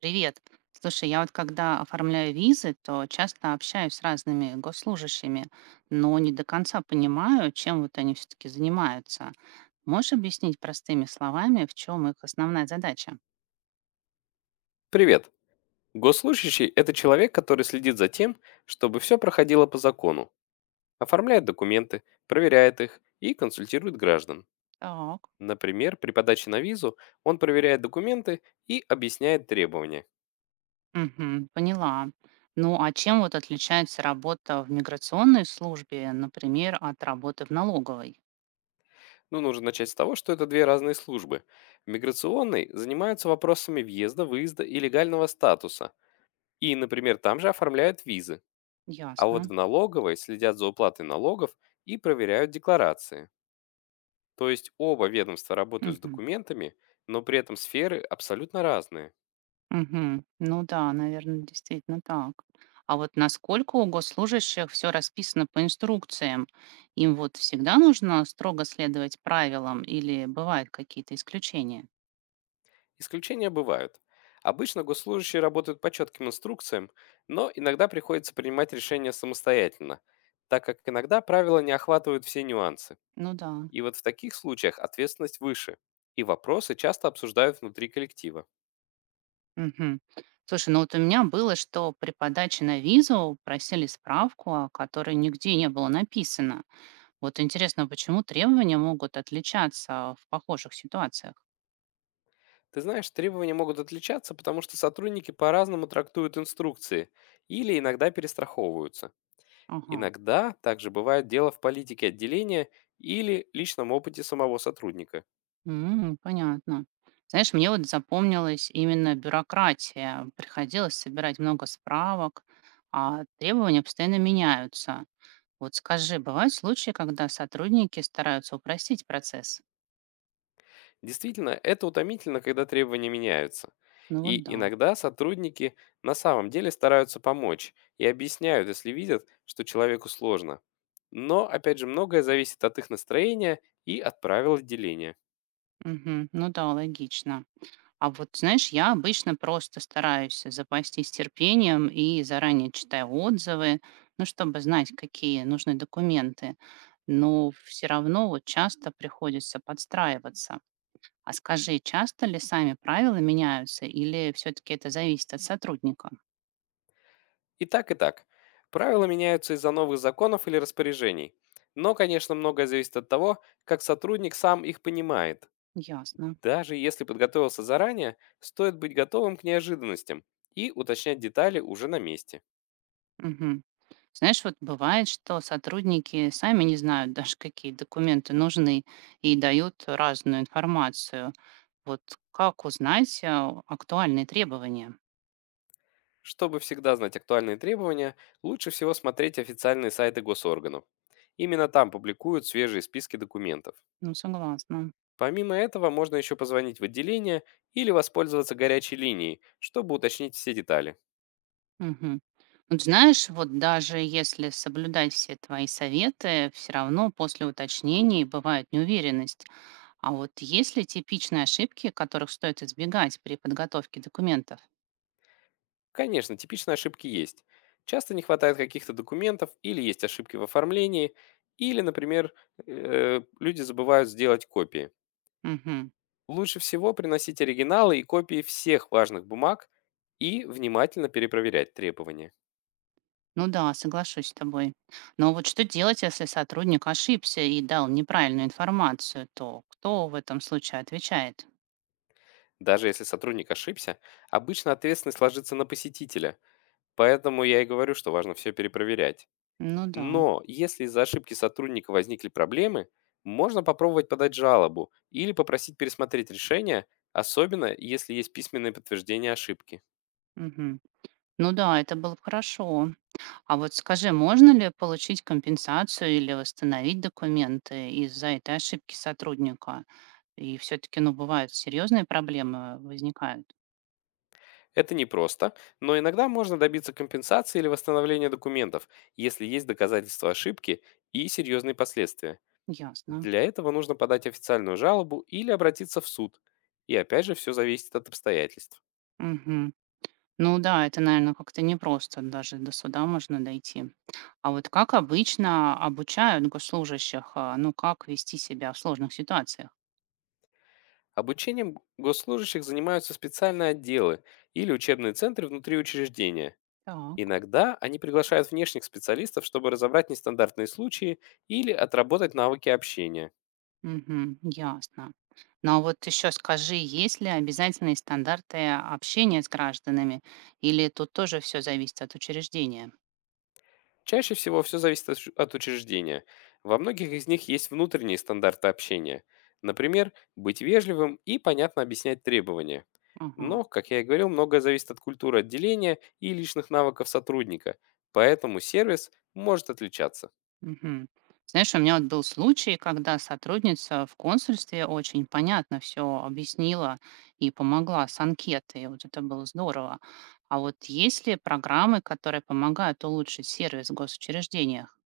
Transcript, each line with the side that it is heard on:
right: Привет. Слушай, я вот когда оформляю визы, то часто общаюсь с разными госслужащими, но не до конца понимаю, чем вот они все-таки занимаются. Можешь объяснить простыми словами, в чем их основная задача?
left: Привет. Госслужащий– это человек, который следит за тем, чтобы все проходило по закону, оформляет документы, проверяет их и консультирует граждан.
right: Так.
left: Например, при подаче на визу он проверяет документы и объясняет требования.
right: Угу, поняла. Ну а чем вот отличается работа в миграционной службе, например, от работы в налоговой?
left: Ну, нужно начать с того, что это две разные службы. В миграционной занимаются вопросами въезда, выезда и легального статуса. И, например, там же оформляют визы. А
right: Ясно.
left: вот в налоговой следят за уплатой налогов и проверяют декларации. То есть оба ведомства работают с
right: Мгм.
left: документами, но при этом сферы абсолютно разные.
right: Мгм. Ну да, наверное, действительно так. А вот насколько у госслужащих все расписано по инструкциям? Им вот всегда нужно строго следовать правилам или бывают какие-то исключения?
left: Исключения бывают. Обычно госслужащие работают по четким инструкциям, но иногда приходится принимать решения самостоятельно, так как иногда правила не охватывают все нюансы.
right: Ну да.
left: И вот в таких случаях ответственность выше, и вопросы часто обсуждают внутри коллектива.
right: Мгм. Слушай, ну вот у меня было, что при подаче на визу просили справку, о которой нигде не было написано. Вот интересно, почему требования могут отличаться в похожих ситуациях?
left: Ты знаешь, требования могут отличаться, потому что сотрудники по-разному трактуют инструкции или иногда перестраховываются.
right: Ага.
left: Иногда также бывает дело в политике отделения или личном опыте самого сотрудника.
right: М, понятно. Знаешь, мне вот запомнилась именно бюрократия. Приходилось собирать много справок, а требования постоянно меняются. Вот скажи, бывают случаи, когда сотрудники стараются упростить процесс?
left: Действительно, это утомительно, когда требования меняются.
right: Ну
left: И
right: вот да.
left: иногда сотрудники на самом деле стараются помочь и объясняют, если видят, что человеку сложно. Но, опять же, многое зависит от их настроения и от правил отделения.
right: Мгм. Ну да, логично. А вот, знаешь, я обычно просто стараюсь запастись терпением и заранее читаю отзывы, ну, чтобы знать, какие нужны документы. Но все равно вот часто приходится подстраиваться. А скажи, часто ли сами правила меняются или все-таки это зависит от сотрудника?
left: И так, и так. Правила меняются из-за новых законов или распоряжений. Но, конечно, многое зависит от того, как сотрудник сам их понимает.
right: Ясно.
left: Даже если подготовился заранее, стоит быть готовым к неожиданностям и уточнять детали уже на месте.
right: Мгм. Знаешь, вот бывает, что сотрудники сами не знают даже, какие документы нужны и дают разную информацию. Вот как узнать актуальные требования?
left: Чтобы всегда знать актуальные требования, лучше всего смотреть официальные сайты госорганов. Именно там публикуют свежие списки документов.
right: Ну, согласна.
left: Помимо этого, можно еще позвонить в отделение или воспользоваться горячей линией, чтобы уточнить все детали.
right: Мгм. Вот знаешь, вот даже если соблюдать все твои советы, все равно после уточнений бывает неуверенность. А вот есть ли типичные ошибки, которых стоит избегать при подготовке документов?
left: Конечно, типичные ошибки есть. Часто не хватает каких-то документов или есть ошибки в оформлении, или, например, люди забывают сделать копии.
right: Мгм.
left: Лучше всего приносить оригиналы и копии всех важных бумаг и внимательно перепроверять требования.
right: Ну да, соглашусь с тобой. Но вот что делать, если сотрудник ошибся и дал неправильную информацию, то кто в этом случае отвечает?
left: Даже если сотрудник ошибся, обычно ответственность ложится на посетителя, поэтому я и говорю, что важно все перепроверять.
right: Ну да.
left: Но если из-за ошибки сотрудника возникли проблемы, можно попробовать подать жалобу или попросить пересмотреть решение, особенно если есть письменное подтверждение ошибки.
right: Мгм. Ну да, это было бы хорошо. А вот скажи, можно ли получить компенсацию или восстановить документы из-за этой ошибки сотрудника? И все-таки, ну, бывают серьезные проблемы возникают.
left: Это непросто, но иногда можно добиться компенсации или восстановления документов, если есть доказательства ошибки и серьезные последствия.
right: Ясно.
left: Для этого нужно подать официальную жалобу или обратиться в суд. И опять же, все зависит от обстоятельств.
right: Мгм. Ну да, это, наверное, как-то непросто, даже до суда можно дойти. А вот как обычно обучают госслужащих, ну, как вести себя в сложных ситуациях?
left: Обучением госслужащих занимаются специальные отделы или учебные центры внутри учреждения.
right: Так,
left: Иногда они приглашают внешних специалистов, чтобы разобрать нестандартные случаи или отработать навыки общения.
right: мгм, ясно. Ну, а вот еще скажи, есть ли обязательные стандарты общения с гражданами или тут тоже все зависит от учреждения?
left: Чаще всего все зависит от от учреждения. Во многих из них есть внутренние стандарты общения. Например, быть вежливым и понятно объяснять требования.
right: Ага.
left: Но, как я и говорил, многое зависит от культуры отделения и личных навыков сотрудника, поэтому сервис может отличаться.
right: Мгм. Знаешь, у меня вот был случай, когда сотрудница в консульстве очень понятно все объяснила и помогла с анкетой. Вот это было здорово. А вот есть ли программы, которые помогают улучшить сервис в госучреждениях?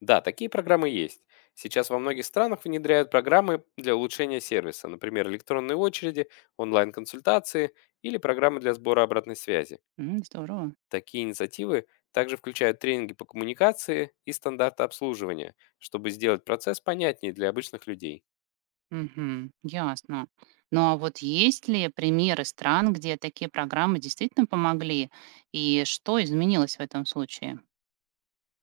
left: Да, такие программы есть. Сейчас во многих странах внедряют программы для улучшения сервиса, например, электронные очереди, онлайн-консультации или программы для сбора обратной связи.
right: М, здорово.
left: Такие инициативы также включают тренинги по коммуникации и стандарты обслуживания, чтобы сделать процесс понятнее для обычных людей.
right: Мгм. Ясно. Ну а вот есть ли примеры стран, где такие программы действительно помогли? И что изменилось в этом случае?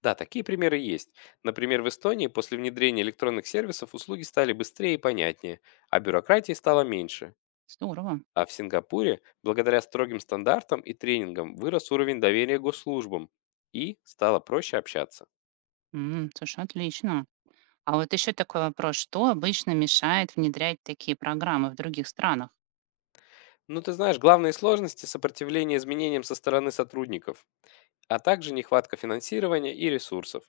left: Да, такие примеры есть. Например, в Эстонии после внедрения электронных сервисов услуги стали быстрее и понятнее, а бюрократии стало меньше.
right: Здорово.
left: А в Сингапуре, благодаря строгим стандартам и тренингам, вырос уровень доверия к госслужбам и стало проще общаться.
right: М, слушай, отлично. А вот еще такой вопрос, что обычно мешает внедрять такие программы в других странах?
left: Ну, ты знаешь, главные сложности– сопротивление изменениям со стороны сотрудников, а также нехватка финансирования и ресурсов.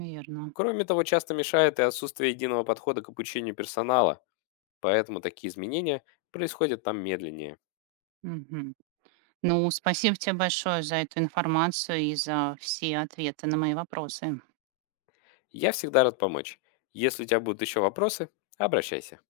right: Верно.
left: Кроме того, часто мешает и отсутствие единого подхода к обучению персонала, поэтому такие изменения происходят там медленнее.
right: Мгм. Ну, спасибо тебе большое за эту информацию и за все ответы на мои вопросы.
left: Я всегда рад помочь. Если у тебя будут еще вопросы, обращайся.